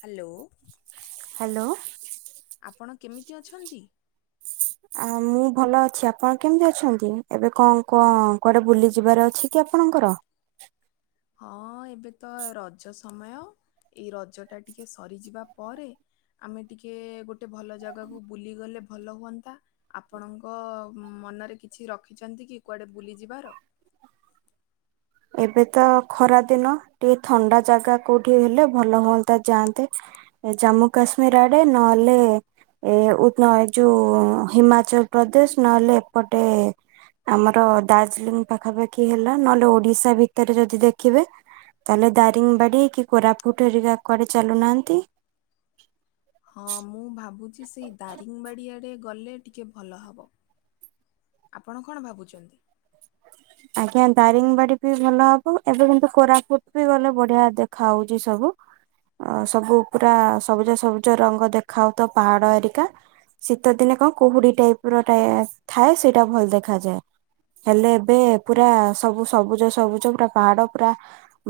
Hello hello ଆପଣ କେମିତି ଅଛନ୍ତି? ଆ ମୁଁ ଭଲ ଅଛି, ଆପଣ କେମିତି ଅଛନ୍ତି? ଏବେ କଣ ହଁ କଣ କୁଆଡେ ବୁଲି ଯିବାର ଅଛି କି ଆପଣଙ୍କର? ହଁ ଏବେ ତ ରଜ ସମୟ ଏଇ ରଜ ଟା ଟିକେ ସରିଯିବା ପରେ ଆମେ ଟିକେ ଗୋଟେ ଭଲ ଜାଗାକୁ ବୁଲିଗଲେ ଭଲ ହୁଅନ୍ତା, ଆପଣଙ୍କ ଉଁ ମନରେ କିଛି ରଖିଛନ୍ତି କି କୁଆଡେ ବୁଲିଯିବାର? ଏବେ ତ ଖରା ଦିନ ଟିକେ ଥଣ୍ଡା ଜାଗା କୋଉଠି ହେଲେ ଭଲ ହୁଅନ୍ତା ଯାଆନ୍ତେ, ଏ ଜାମ୍ମୁ କାଶ୍ମୀର ଆଡେ ନହେଲେ ଏ ଉତନଏ ଯୋଉ ଉ, ହିମାଚଳ ପ୍ରଦେଶ ନହେଲେ ଏପଟେ ଆମର ଦାର୍ଜିଲିଂ ପାଖାପାଖି ହେଲା ନହେଲେ ଓଡିଶ ଶା ଭିତରେ ଯଦି ଦେଖିବେ ତାହେଲେ ଦାରିଙ୍ଗବାଡି କି କୋରାପୁଟ ହେରିକା କୁଆଡେ ଚାଲୁନାହାନ୍ତି। ହଁ ମୁଁ ଭାବୁ ଛି ସେଇ ଦାରିଙ୍ଗବାଡ଼ି ଆଡ଼େ ଗଲେ ଟିକେ ଭଲ ହବ। ଆପଣ କଣ ଭାବୁଚନ୍ତି? ଆଜ୍ଞା ଦାରିଙ୍ଗବାଡି ବି ଭଲ ହବ, ଏବେ କିନ୍ତୁ କୋରାପୁଟ ବି ଗଲେ ବଢିଆ ଦେଖା ହଉଚି ସବୁ, ଆ, ସବୁ ପୁରା ସବୁଜ ସବୁଜ ରଙ୍ଗ ଦେଖା ହଉଥିବ ପାହାଡ ହେରିକା, ଶୀତ ଦିନେ କଣ କୁହୁଡି ଟାଇପ୍ ର ଟାଏ ଥାଏ ସେଇଟା ଭଲ ଦେଖାଯାଏ। ହେଲେ ଏବେ ପୁରା ସବୁ ସବୁଜ ସବୁଜ ପୁରା ପାହାଡ ପୁରା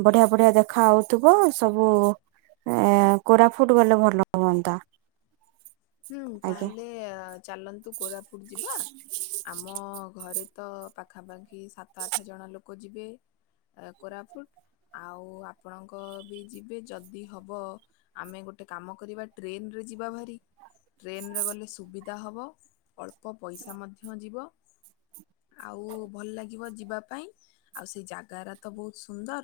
ବଢିଆ ବଢିଆ ଦେଖା ହଉଥିବ, ସବୁ ଏଁ, କୋରାଫୁଟ ଗଲେ ଭଲ ହୁଅନ୍ତା। ହୁଁ ଆଜ୍ଞା। ତାହେଲେ ଏ ଚାଲନ୍ତୁ କୋରାପୁଟ ଯିବା ଆମ ଘରେ ତ ପାଖାପାଖି ସାତ ଆଠ ଜଣ ଲୋକ ଯିବେ, ଏ କୋରାବୁଟ୍ ଆଉ ଆପଣଙ୍କ ବି ଯିବେ ଯଦି ହବ ଆମେ ଗୋଟେ କାମ କରିବା ଟ୍ରେନ୍ ରେ ଯିବା ଭାରି। ଟ୍ରେନ୍ ରେ ଗଲେ ସୁବିଧା ହବ, ଅଳ୍ପ ପଇସା ମଧ୍ୟ ଯିବ, ଆଉ ଭଲ ଲାଗିବ ଯିବା ପାଇଁ ଆଉ ସେ ଜାଗାରା ତ ବହୁତ ସୁନ୍ଦର,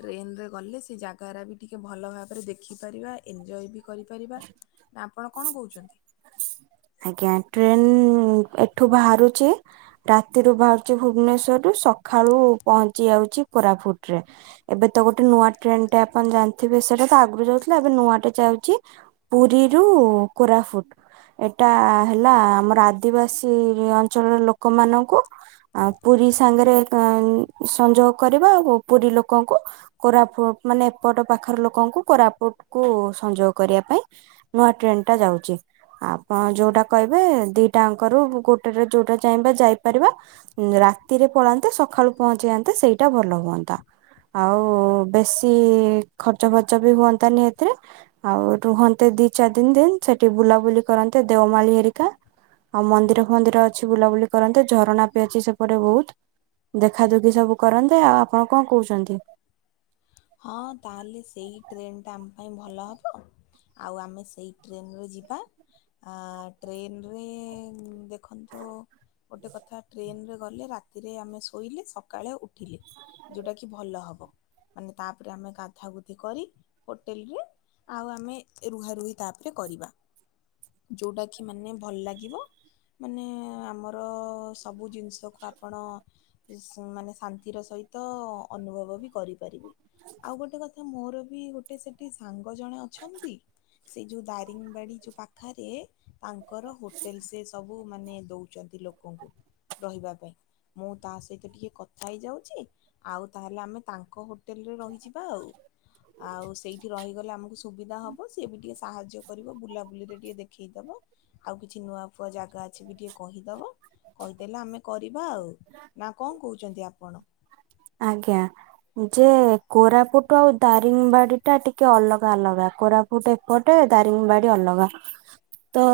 ଟ୍ରେନ୍ ରେ ଗଲେ ସେ ଜାଗା ଏରା ବି ଟିକେ ଭଲ ଭାବରେ ଦେଖିପାରିବା ଏନଜୟ ବି କରିପାରିବା। ନା ଆପଣ କଣ କହୁଛନ୍ତି? ଆଜ୍ଞା ଟ୍ରେନ୍ ଏଠୁ ବାହାରୁଛି ରାତିରୁୁ ବାହାରୁଚି ଭୁବନେଶ୍ଵର ରୁ ସଖୃଳୁ ପହଞ୍ଚି ଯାଉଚି, କୋରାଫୁଟ ରେ ଏବେ ତ ଗୋଟେ ନୂଆ ଟ୍ରେନ୍ ଟେ ଆପଣ ଜାଣିଥିବେ, ସେଟା ତ ଆଗରୁ ଯାଉଥିଲା ଏବେ ନୂଆଟେ ଯାଉଚି, ପୁରୀରୁ କୋରାଫୁଟ। ଏଟା ହେଲା ଆମର ଆଦିବାସୀ ଅଞ୍ଚଳର ଲୋକମାନଙ୍କୁ ଆ, ପୁରୀ ସାଙ୍ଗରେ କଂ-ସଂଯୋଗ କରିବା ଆଉ ପୁରୀ ଲୋକଙ୍କୁ କୋରାଫୁ ମାନେ ଏପଟ ପାଖର ଲୋକଙ୍କୁ କୋରାପୁଟ କୁ ସଂଯୋଗ କରିବା ପାଇଁ ନୂଆ ଟ୍ରେନ୍ ଟା ଯାଉଛି। ଆ ପଣ ଯୋଉଟା କହିବେ ଦିଟାଙ୍କରୁ ଗୋଟେ ରେ ଯୋଉଟା ଚାହିଁବେ ଯାଇପାରିବା, ଉଁ, ରାତିରେ ପଳାନ୍ତେ ସଖାଳୁ ପହଞ୍ଚି ଯାଆନ୍ତେ, ସେଇଟା ଭଲ ହୁଅନ୍ତା ଆଉ ବେଶୀ ଖର୍ଚ୍ଚ ଫର୍ଚ ବି ହୁଅନ୍ତାନି ଏଥିରେ ଆଉ ରୁହନ୍ତେ ଦି ଚାରି ଦିନ ଦିନ ସେଠି ବୁଲାବୁଲି କରନ୍ତେ ଦେଓମାଳୀ ହେରିକା, ଆଉ ମନ୍ଦିର ଫନ୍ଦିର ଅଛି ବୁଲାବୁଲି କରନ୍ତେ ଝରଣା ବି ଅଛି ସେପଟ ବହୁତ, ଦେଖା ଦୁଖି ସବୁ କରନ୍ତେ, ଆଉ ଆପଣ କଣ କହୁଚନ୍ତି? ହଁ ତାହେଲେ ସେଇ ଟ୍ରେନଟା ଆମ ପାଇଁ ଭଲ ହବ। ଆଉ ଆମେ ସେଇ ଟ୍ରେନରେ ଯିବା। ଆଁ ଟ୍ରେନରେ ଦେ ଖନ୍ତୁ ଗୋଟେ କଥା ଟ୍ରେନ ରେ ଗଲେ ରାତିରେ ଆମେ ଶୋଇଲେ ସକାଳେ ଉଠିଲେ ଯୋଉଟାକି ଭଲ ହବ। ମାନେ ତାପରେ ଆମେ ଗାଧୁଆ ଗୁଧି କରି ହୋଟେଲରେ ଆଉ ଆମେ ରୁହା ରୁହି ତାପରେ କରିବା। ଯୋଉଟା କିି ମାନେ ଭଲ ଲାଗିବ। ମାନେ ଆମର ସବୁ ଜିନିଷକୁ ଆପଣ ସ ମାନେ ଶାନ୍ତିର ସହିତ ଅନୁଭବ ବି କରି ପାରିବେ ଆଉ ଗୋଟେ କଥା ମୋର ବି ଗୋଟେ ସେଠି ସାଙ୍ଗ ଜଣେ ଅଛନ୍ତି ସେ ଯୋଉ ଦାରିଙ୍ଗବାଡି ଯୋଉ ପାଖାରେ ତାଙ୍କର ହୋଟେଲ ସେ ସବୁ ମାନେ ଦଉଚନ୍ତି ଲୋକଙ୍କୁ ରହିବା ପାଇଁ ମୁଁ ତା ସହିତ ଟିକେ କଥା ହେଇଯାଉଚି ଆଉ ତାହେଲେ ଆମେ ତା ଙ୍କ ହୋ ଟେଲରେ ରହିଯିବା ଆଉ। ଆଉ ସେଇଠି ରହିଗଲେ ଆମକୁ ସୁବିଧା ହ ବ ସିଏ ବି ଟିକେ ସାହାଯ୍ୟ କରିବ ବୁଲାବୁଲିରେ ଟିକେ ଦେଖେଇ ଦବ ଆଉ କିଛି ନୂଆ ଫୁଆ ଜାଗା ଅଛି ବି ଟିକେ କହିଦବ କହିଦେଲେ ଆମେ କରିବା ଆଉ ନା କଣ କହୁଛନ୍ତି ଆପଣ? ଆଜ୍ଞା ଯେ କୋରାପୁଟ ଆଉ ଦାରିଙ୍ଗବାଡି ଟା ଟିକେ ଅଲଗା ଅଲଗା କୋରାପୁଟ ଏପଟେ ଦାରିଙ୍ଗବାଡି ଅଲଗା ତ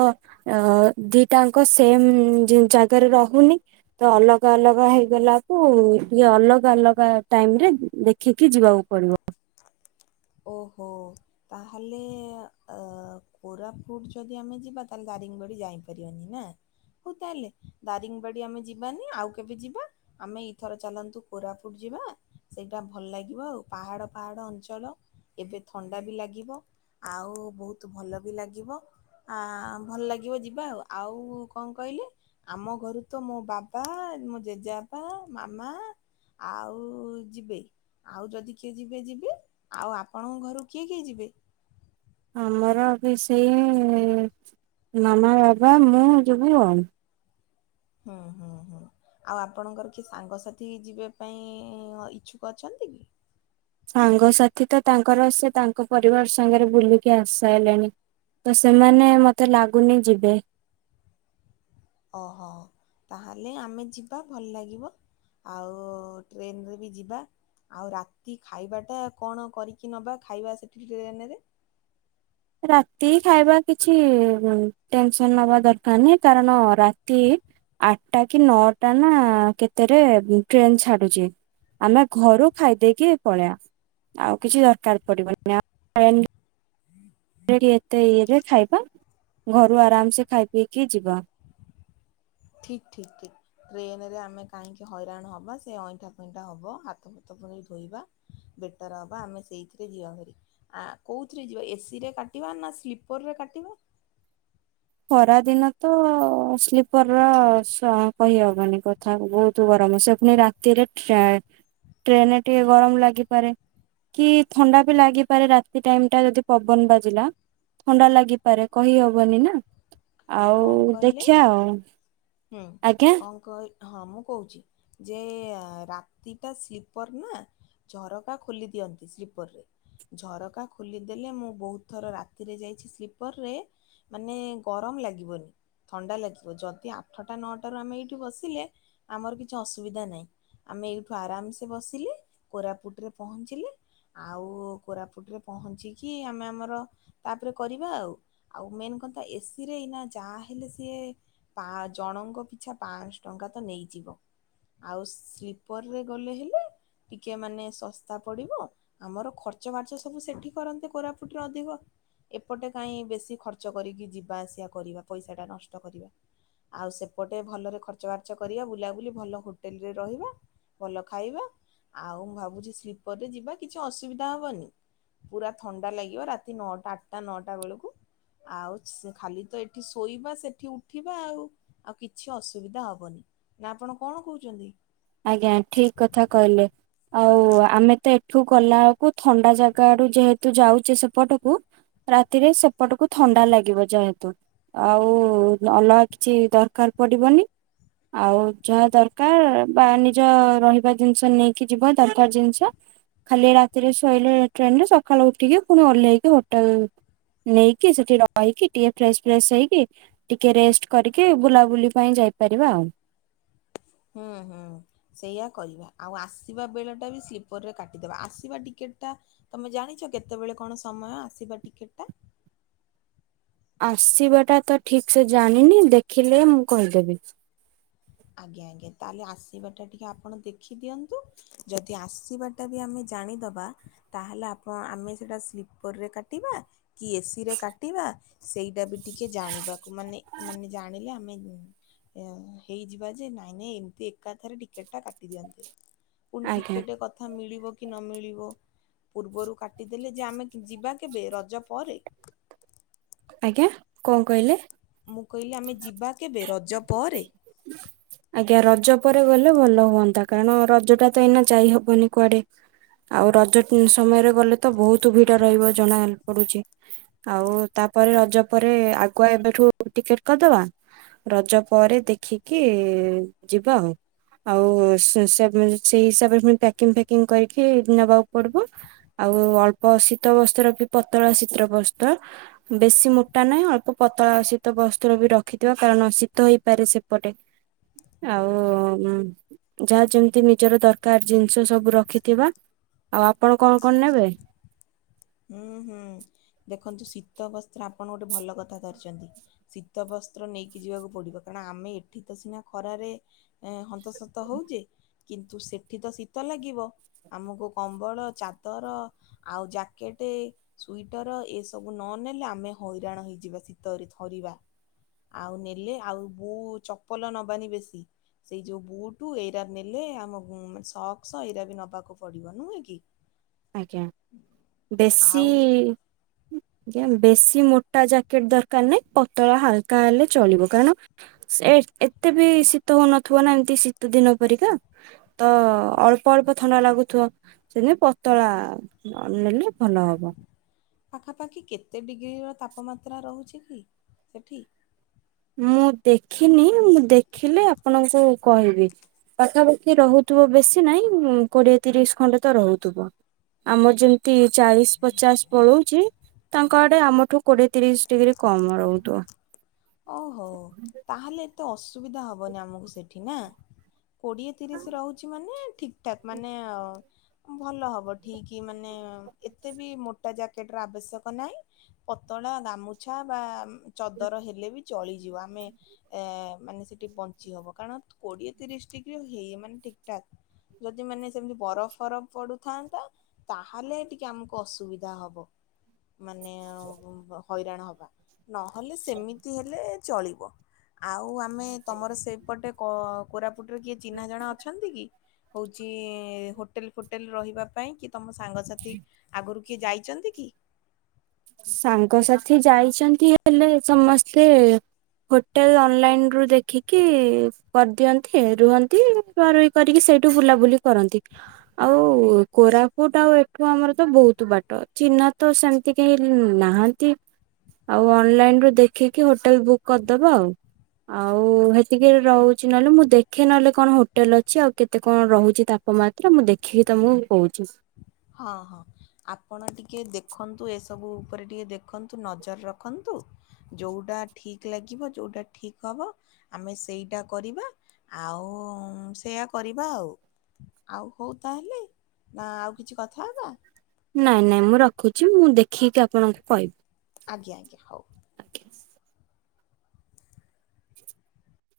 ଅ ଦିଟାଙ୍କ ସେମ ଉଁ ଜେ ଜାଗାରେ ରହୁନି। ତ ଅଲଗା ଅଲଗା ହେଇଗଲାକୁ ଇଏ ଅଲ ଗା ଅଲଗା ଟାଇମ ରେ ଦେଖିକି ଯିବାକୁ ପଡିବ। ଓହୋ ତାହେଲେ ଅ କୋରାପୁଟ ଯଦି ଆମେ ଯିବା ତାହେଲେ ଦାରିଙ୍ଗବାଡ଼ି ଯାଇପାରିବାନି ନା? ହଉ ତାହେଲେ ଦାରିଙ୍ଗବାଡ଼ି ଆମେ ଯିବାନି ଆଉ କେବେ ଯିବା। ଆମେ ଏଇଥର ଚାଲନ୍ତୁ କୋରାପୁଟ ଯିବା ସେଇଟା ଭଲ ଲାଗିବ ଆଉ ପାହାଡ଼ ପାହାଡ଼ ଅଞ୍ଚଳ। ଏବେ ଥଣ୍ଡା ବି ଲାଗିବ ଆଉ ବହୁତ ଭଲ ବି ଲାଗିବ ଆ ଭଲ ଲାଗିବ ଯିବା ଆଉ ଆଉ କଣ କହିଲି ଆମ ଘରୁ ତ ମୋ ବାବା ମୋ ଜେଜେବାପା ମାମା ଆଉ ଯିବେ ଆଉ ଯଦି କିଏ ଯିବେ ଯିବେ। ଆଉ ଆପଣଙ୍କ ଘରୁ କିଏ କିଏ ଯିବେ? ଆମର ବି ସେଇ ଉଁ ମାମା ବାବା ମୁଁ ଯିବୁ ଆଉ। ହୁଁ ହୁଁ ହୁଁଲ ଆଉ ଆପଣଙ୍କର କିଏ ସାଙ୍ଗସାଥି ଯିବା ପାଇଁ ଅ ଇଚ୍ଛୁକ ଅଛନ୍ତି କି? ସାଙ୍ଗସାଥି ତ ତାଙ୍କର ସେ ତାଙ୍କ ପରିବାର ସାଙ୍ଗରେ ବୁଲିକି ଆସି ସାଇଲାଣି। ତ ସେମାନେ ମତେ ଲାଗୁନି ଯିବେ। ଓହୋ। ତାହେଲେ ଆମେ ଯିବା ଭଲ ଲାଗିବ। ଆଉ ଟ୍ରେନରେ ବି ଯିବା। ଆଉ ରାତି ଖାଇବାଟା କଣ କରିକି ନବା ଖାଇବା ସେଠି ଟ୍ରେନରେ? ରାତି ଖାଇବା କିଛି ଉ ଟେନସନ ନବା ଦରକାର ନାହିଁ କାରଣ ରାତି ଆଠଟା କି ନଅଟା ନା କେତେରେ ଉ ଟ୍ରେନ ଛାଡୁଛି। ଆମେ ଘରୁ ଖାଇଦେଇକି ପଳେଇବା ଆଉ କିଛି ଦରକାର ପଡିବନି। [inaudible] [inaudible] ଏତେ ଇଏରେ ଖାଇବା ଘରୁ ଆରାମସେ ଖାଇ ପିଇକି ଯିବା। ଠିକ ଠିକ ଠିକ। ଟ୍ରେନରେ ଆମେ କାହିଁକି ହଇରାଣ ହବା ସେ ଅଇଁଠା ଫଇଁଠା ହବ ହାତ ଫାତ ପୁଣି ଧୋଇବା ବେଟର ହବ ଆମେ ସେଇଥିରେ ଯିବା ଭାରି। ଆ କଉଥିରେ ଯିବା ଏ ସିରେ କାଟିବା ନା ସ୍ଲିପରରେ କାଟିବା? ଖରାଦିନ ତ ସ୍ଲିପର ର ସ କହି ହବନି କଥା ବହୁତ ଗରମ ସେ ପୁଣି ରାତିରେ ଟ୍ରେ ଟ୍ରେନରେ ଟିକେ ଗରମ ଲାଗିପାରେ କି ଥଣ୍ଡା ବି ଲାଗିପାରେ ରାତି ଟାଇମ ଟା ଯଦି ପବନ ବାଜିଲା ଥଣ୍ଡା ଲାଗିପାରେ କହିହବନି ନା। ଆଉ କଣ କହିଲେ? ଦେଖିଆ ଆଉ। ହୁଁ ଆଜ୍ଞା? କଣ କହ ହଁ ମୁଁ କହୁଛି ଯେ ରାତିଟା ସ୍ଲିପର ନା ଝରକା ଖୋଲି ଦିଅନ୍ତି ସ୍ଲିପରରେ ଝରକା ଖୋଲିଦେଲେ ମୁଁ ବହୁତ ଥର ରାତିରେ ଯାଇଛି ସ୍ଲିପରରେ ମାନେ ଗରମ ଲା ଗିବନି ଥଣ୍ଡା ଲାଗିବ ଯଦି ଆଠଟା ନଅଟାରୁ ଆମେ ଏଇଠୁ ବସିଲେ ଆମର କିଛି ଅସୁବିଧା ନାହିଁ। ଆମେ ଏଇଠୁ ଆରାମସେ ବସିଲେ କୋରାପୁଟରେ ପହଞ୍ଚିଲେ ଆଉ କୋରାପୁଟରେ ପହଞ୍ଚିକି ଆମେ ଆମର ତାପରେ କରିବା ଆଉ ଆଉ ମେନ କଥା ଏ ସି ରେ ଏଇନା ଯାହା ହେଲେ ସିଏ ପା ଜଣଙ୍କ ପିଛା ପାଆଁଶହ ଟଙ୍କା ତ ନେଇଯିବ। ଆଉ ସ୍ଲିପରରେ ଗଲେ ହେଲେ ଟିକେ ମାନେ ଶସ୍ତା ପଡ଼ିବ ଆମର ଖର୍ଚ୍ଚ ବାର୍ଚ୍ଚ ସବୁ ସେଠି କରନ୍ତେ କୋରାପୁଟରେ ଅଧିକ ଏପଟେ କାହିଁ ବେଶୀ ଖର୍ଚ୍ଚ କରିକି ଯିବା ଆସିଆ କରିବା। ପଇସାଟା ନଷ୍ଟ କରିବା। ଆଉ ସେପଟେ ଭଲରେ ଖର୍ଚ୍ଚ ବାର୍ଚ୍ଚ କରିଆ ବୁଲା ବୁଲି ଭଲ ହୋଟେଲରେ ରହିବା ଭଲ ଖାଇବା ଆଉ ମୁଁ ଭାବୁଛି ସ୍ଲିପରରେ ଯିବା କିଛି ଅସୁବିଧା ହବନି ପୁରା ଥଣ୍ଡା ଲାଗିବ ରାତି ନଅଟା ଆଠଟା ନଅଟା ବେଳକୁ ଆଉ ସି ଖାଲି ତ ଏ ଠି ଶୋଇବା ସେଠି ଉଠିବା ଆଉ ଆଉ କିଛି ଅସୁବିଧା ହବନି। ନା ଆପଣ କଣ କହୁଛନ୍ତି? ଆଜ୍ଞା ଠିକ କଥା କହିଲେ। ଆଉ ଆମେ ତ ଏଠୁ ଗଲାବେଳକୁ ଥଣ୍ଡା ଜାଗା ରୁ ଯେହେତୁ ଯାଉଚେ ସେପଟକୁ ରାତିରେ ସେପଟକୁ ଥଣ୍ଡା ଲାଗିବ ଯେହେତୁ ଆଉ ଅଲଗା କିଛି ଦରକାର ପଡିବନି ଆଉ ଯାହା ଦରକାର ବା ନିଜ ରହିବା ଜିନିଷ ନେଇକି ଯିବ ଦରକାର ଜିନିଷ। ଖାଲି ରାତିରେ ଶୋଇଲେ ଟ୍ରେନରେ ସକାଳୁ ଉଠିକି ପୁଣି ଓହ୍ଲେଇକି ହୋଟେଲ ନେଇକି ସେଠି ରହିକି ଟିକେ ଫ୍ରେଶ ଫ୍ରେଶ ହେଇକି ଟିକେ ରେଷ୍ଟ କରିକି ବୁଲାବୁଲି ପାଇଁ ଯାଇପାରିବା ଆଉ। ହୁଁ ହୁଁ ସେଇଆା କରିବା ଆଉ ଆସିବା ବେଳଟା ବି ସ୍ଲିପରରେ କାଟିଦବା ଆସିବା ଟିକେଟ ଟା ତମେ ଜାଣିଛ କେତେବେଳେ କଣ ସମୟ ଆସିବା ଟିକେଟ ଟା? ଆସିବା ଟା ତ ଠିକ ସେ ଜାଣିନି ଦେଖିଲେ ମୁଁ କହିଦେବି। ଆଜ୍ଞା ଆଜ୍ଞା। ତାହେଲେ ଆସିବା ଟା ଟିକେ ଆପଣ ଦେଖିଦିଅନ୍ତୁ ଯଦି ଆସିବା ଟା ବି ଆମେ ଜାଣିଦବା ତାହେଲେ ଆପ ଆମେ ସେଇଟା ସ୍ଲିପରରେ କାଟିବା କି ଏ ସି ରେ କାଟିବା ସେଇଟା ବି ଟିକେ ଜାଣିବାକୁ ମାନେ ମାନେ ଜାଣିଲେ ଆମେ ଏଁ ହେଇଯିବା ଯେ ନାଇଁ ନାଇଁ ଏମତି ଏକାଥରେ ଟିକେଟ ଟା କାଟି ଦିଅନ୍ତେ। ପୁଣି ଆଜ୍ଞା ଟିକେଟ କଥା ମିଳିବ କି ନ ମିଳିବ। ପୂର୍ବରୁ କାଟିଦେଲେ ଯେ ଆମେ ଯିବା କେବେ ରଜ ପରେ? ଆଜ୍ଞା କଣ କହିଲେ? ମୁଁ କହିଲି ଆମେ ଯିବା କେବେ ରଜ ପରେ? ଆଜ୍ଞା ରଜ ପରେ ଗଲେ ଭଲ ହୁଅନ୍ତା କାରଣ ରଜ ଟା ତ ଏଇନା ଯାଇ ହବନି କୁଆଡେ ଆଉ ରଜ ଉଁ ସମୟରେ ଗଲେ ତ ବହୁତ ଭିଡ ରହିବ ଜଣା ପଡୁଚି। ଆଉ ତାପରେ ରଜ ପରେ ଆଗୁଆ ଏବେଠୁ ଟିକେଟ କରିଦବା ରଜ ପରେ ଦେଖିକି ଯିବା ଆଉ। ଆଉ ସେ-ସେ-ସେମି ସେଇ ହିସାବରେ ପୁଣି ପ୍ୟାକିଙ୍ଗ ଫ୍ୟାକିଙ୍ଗ କରିକି ନବାକୁ ପଡିବ। ଆଉ ଅଳ୍ପ ଶୀତ ବସ୍ତ୍ର ର ବି ପତଳା ଶୀତ୍ର ବସ୍ତ୍ର ବେଶୀ ମୋଟା ନାହିଁ ଅଳ୍ପ ପତଳା ଶୀତ ବସ୍ତ୍ର ବି ରଖିଥିବା କାରଣ ଶୀତ ହେଇପାରେ ସେପଟେ। ଆଉ ଉଁ ଯାହା ଯେମିତି ନିଜର ଦରକାର ଜିନିଷ ସବୁ ରଖିଥିବା ଆଉ ଆପଣ କଣ କଣ ନେବେ? ହୁଁ ହୁଁ ଦେ ଦେଖନ୍ତୁ ଶୀତ ବସ୍ତ୍ର ଆପଣ ଗୋଟେ ଭଲ କଥା ଧରିଚନ୍ତି ଶୀତ ବସ୍ତ୍ର ନେଇକି ଯିବାକୁ ପଡିବ କାରଣ ଆମେ ଏଠି ତ ସିନା ଖରାରେ ହନ୍ତସନ୍ତ ହଉଛେ କିନ୍ତୁ ସେଠି ତ ଶୀତ ଲାଗିବ ଆମକୁ କମ୍ବଳ ଚାଦର ଆଉ ଜା ପକେଟ ସୁଇଟର ଏସବୁ ନନେଲେ ଆମେ ହଇରାଣ ହେଇଯିବା ଶୀତରେ ଥରିବା ଆଉ ନେଲେ ଆଉ ବୁ ଚପଲ ନବାନି ବେଶୀ ସେଇ ଯୋଉ ବୁୁ ଏଇରା ନେଲେ ଆମ ସକ୍ସ ଏଇରା ବି ନେବାକୁ ପଡିବ ନୁହେଁ କି। ଆଜ୍ଞା। ବେଶୀ ଆଉ ଜ୍ଞା ବେଶୀ ମୋଟା ଜ୍ୟାକେଟ ଦରକାର ନାହିଁ ପତଳା ହାଲକା ହେଲେ ଚଳିବ କାରଣ ସେ ଏତେ ବି ଶୀତ ହଉନଥିବ ନା ଏମତି ଶୀତ ଦିନ ପରିକା ତ ଅଳ୍ପ ଅଳ୍ପ ଥଣ୍ଡା ଲାଗୁଥିବ ସେଦିନ ପ ତଳା ନେଲେ ଭଲ ହବ। ପାଖାପାଖି କେତେ ଡିଗ୍ରୀର ତାପମାତ୍ରା ରହୁଛି କି ସେଠି? ମୁଁ ଦେଖିନି ମୁଁ ଦେଖିଲେ ଆପଣଙ୍କୁ କହିବି ପାଖାପାଖି ରହୁଥିବ ବେଶୀ ନହିଁ କୋଡିଏ ତିରିଶ ଖଣ୍ଡେ ତ ରହୁଥିବ ଆମର ଯେମିତି ଚାଳିଶ ପଚାଶ ପଳଉଛି ତାଙ୍କ ଆଡେ ଆମଠୁ କୋଡିଏ ତିରିଶ ଡିଗ୍ରୀ କମ ରହୁଥିବ। ଓହୋ ତାହେଲେ ଏତେ ଅସ୍ ସୁବିଧା ହବନି ଆମକୁ ସେଠି ନା। କୋଡିଏ ତିରିଶ ରହୁଛି ମାନେ ଠିକ ଠାକ ମାନେ ଉଁ ଭଲ ହବ ଠିକ ମାନେ ଏତେ ବି ମୋଟା ଜ୍ୟାକେଟ ର ଆବଶ୍ୟକ ନାହିଁ ପତଳା ଗାମୁଛା ବା ଚଦର ହେଲ୍ ବି ଚାଲିଯିବ ଆମେ ଏଁ ମାନେ ସେଠି ବଞ୍ଚି ହବ କାରଣ କୋଡିଏ ତିରିଶ ଡିଗ୍ରୀ ହେଇ ମାନେ ଠିକଠାକ୍ ଯଦି ମାନେ ସେମିତି ବରଫ ଫରଫ ପଡୁଥାନ୍ତା ତାହଲେ ଟିକେ ଆମକୁ ଅସୁବିଧା ହବ ମାନେ [inaudible] ହଇରାଣ ହବା। ନହେଲେ ସେମିତ୍ ଏଁ ଚଳିବ ଆଉ ଆମେ ମେ ତମର ସେଇପଟେ କ ପୁରା ପଟରେ କିଏ ଚିହ୍ନା ଜଣା ଅଛନ୍ତି କି? ହଉଛି ହୋଟେଲ ଫୋଟେଲ ରହିବା ପାଇଁ କି ତମ ସାଙ୍ଗସାଥି ଆଗରୁ କିଏ ଯାଇଛନ୍ତି କି? ସାଙ୍ଗସାଥି ଯାଇଛନ୍ତି ହେଲେ ସମସ୍ତେ ହୋଟେଲ ଅନଲାଇନ ରୁ ଦେଖିକି କରିଦିଅନ୍ତି ରୁହନ୍ତି ରୁହା ରୁହି କରିକି ସେଇଠୁ ବୁଲାବୁଲି କରନ୍ତି ଆଉ କୋରାପୁଟ ଆଉ ଏଠୁ ଆମର ତ ବହୁତ ବାଟ ଚିହ୍ନା ତ ସେମିତି କେହି ନାହାନ୍ତି ଆଉ ଅନଲାଇନ ରୁ ଦେଖିକି ହୋଟେଲ ବୁକ୍ କରିଦବା ଆଉ ଆଉ ହେତିକି ରହୁଛି ନହେଲେ ମୁଁ ଦେଖେ ନହେଲେ କଣ ହୋଟେଲ ଅଛି ଆଉ କେତେ କଣ ରହୁଛି ତାପମାତ୍ରା ମୁଁ ଦେଖିକି ତମକୁ କହୁଛି। ହଁ ହଁ ଆପଣ ଟିକେ ଦେଖନ୍ତୁ ଏସବୁ ଉପରେ ଟିକେ ଦେଖନ୍ତୁ ନଜର ରଖନ୍ତୁ ଯୋଉଁଟା ଠିକ୍ ଲାଗିବ ଯେଉଟା ଠିକ୍ ହବ ଆମେ ସେଇଟା କରିବା ଆଉ ସେୟା କରିବା ଆଉ ଆଉ ହଉ ତାହେଲେ ନା ଆଉ କିଛି କଥା ହେବା? ନାଇଁ ନାଇଁ ମୁଁ ରଖୁଛି ମୁଁ ଦେଖିକି ଆପଣଙ୍କୁ କହିବି। ଆଜ୍ଞା ଆଜ୍ଞା ହଉ। [inaudible]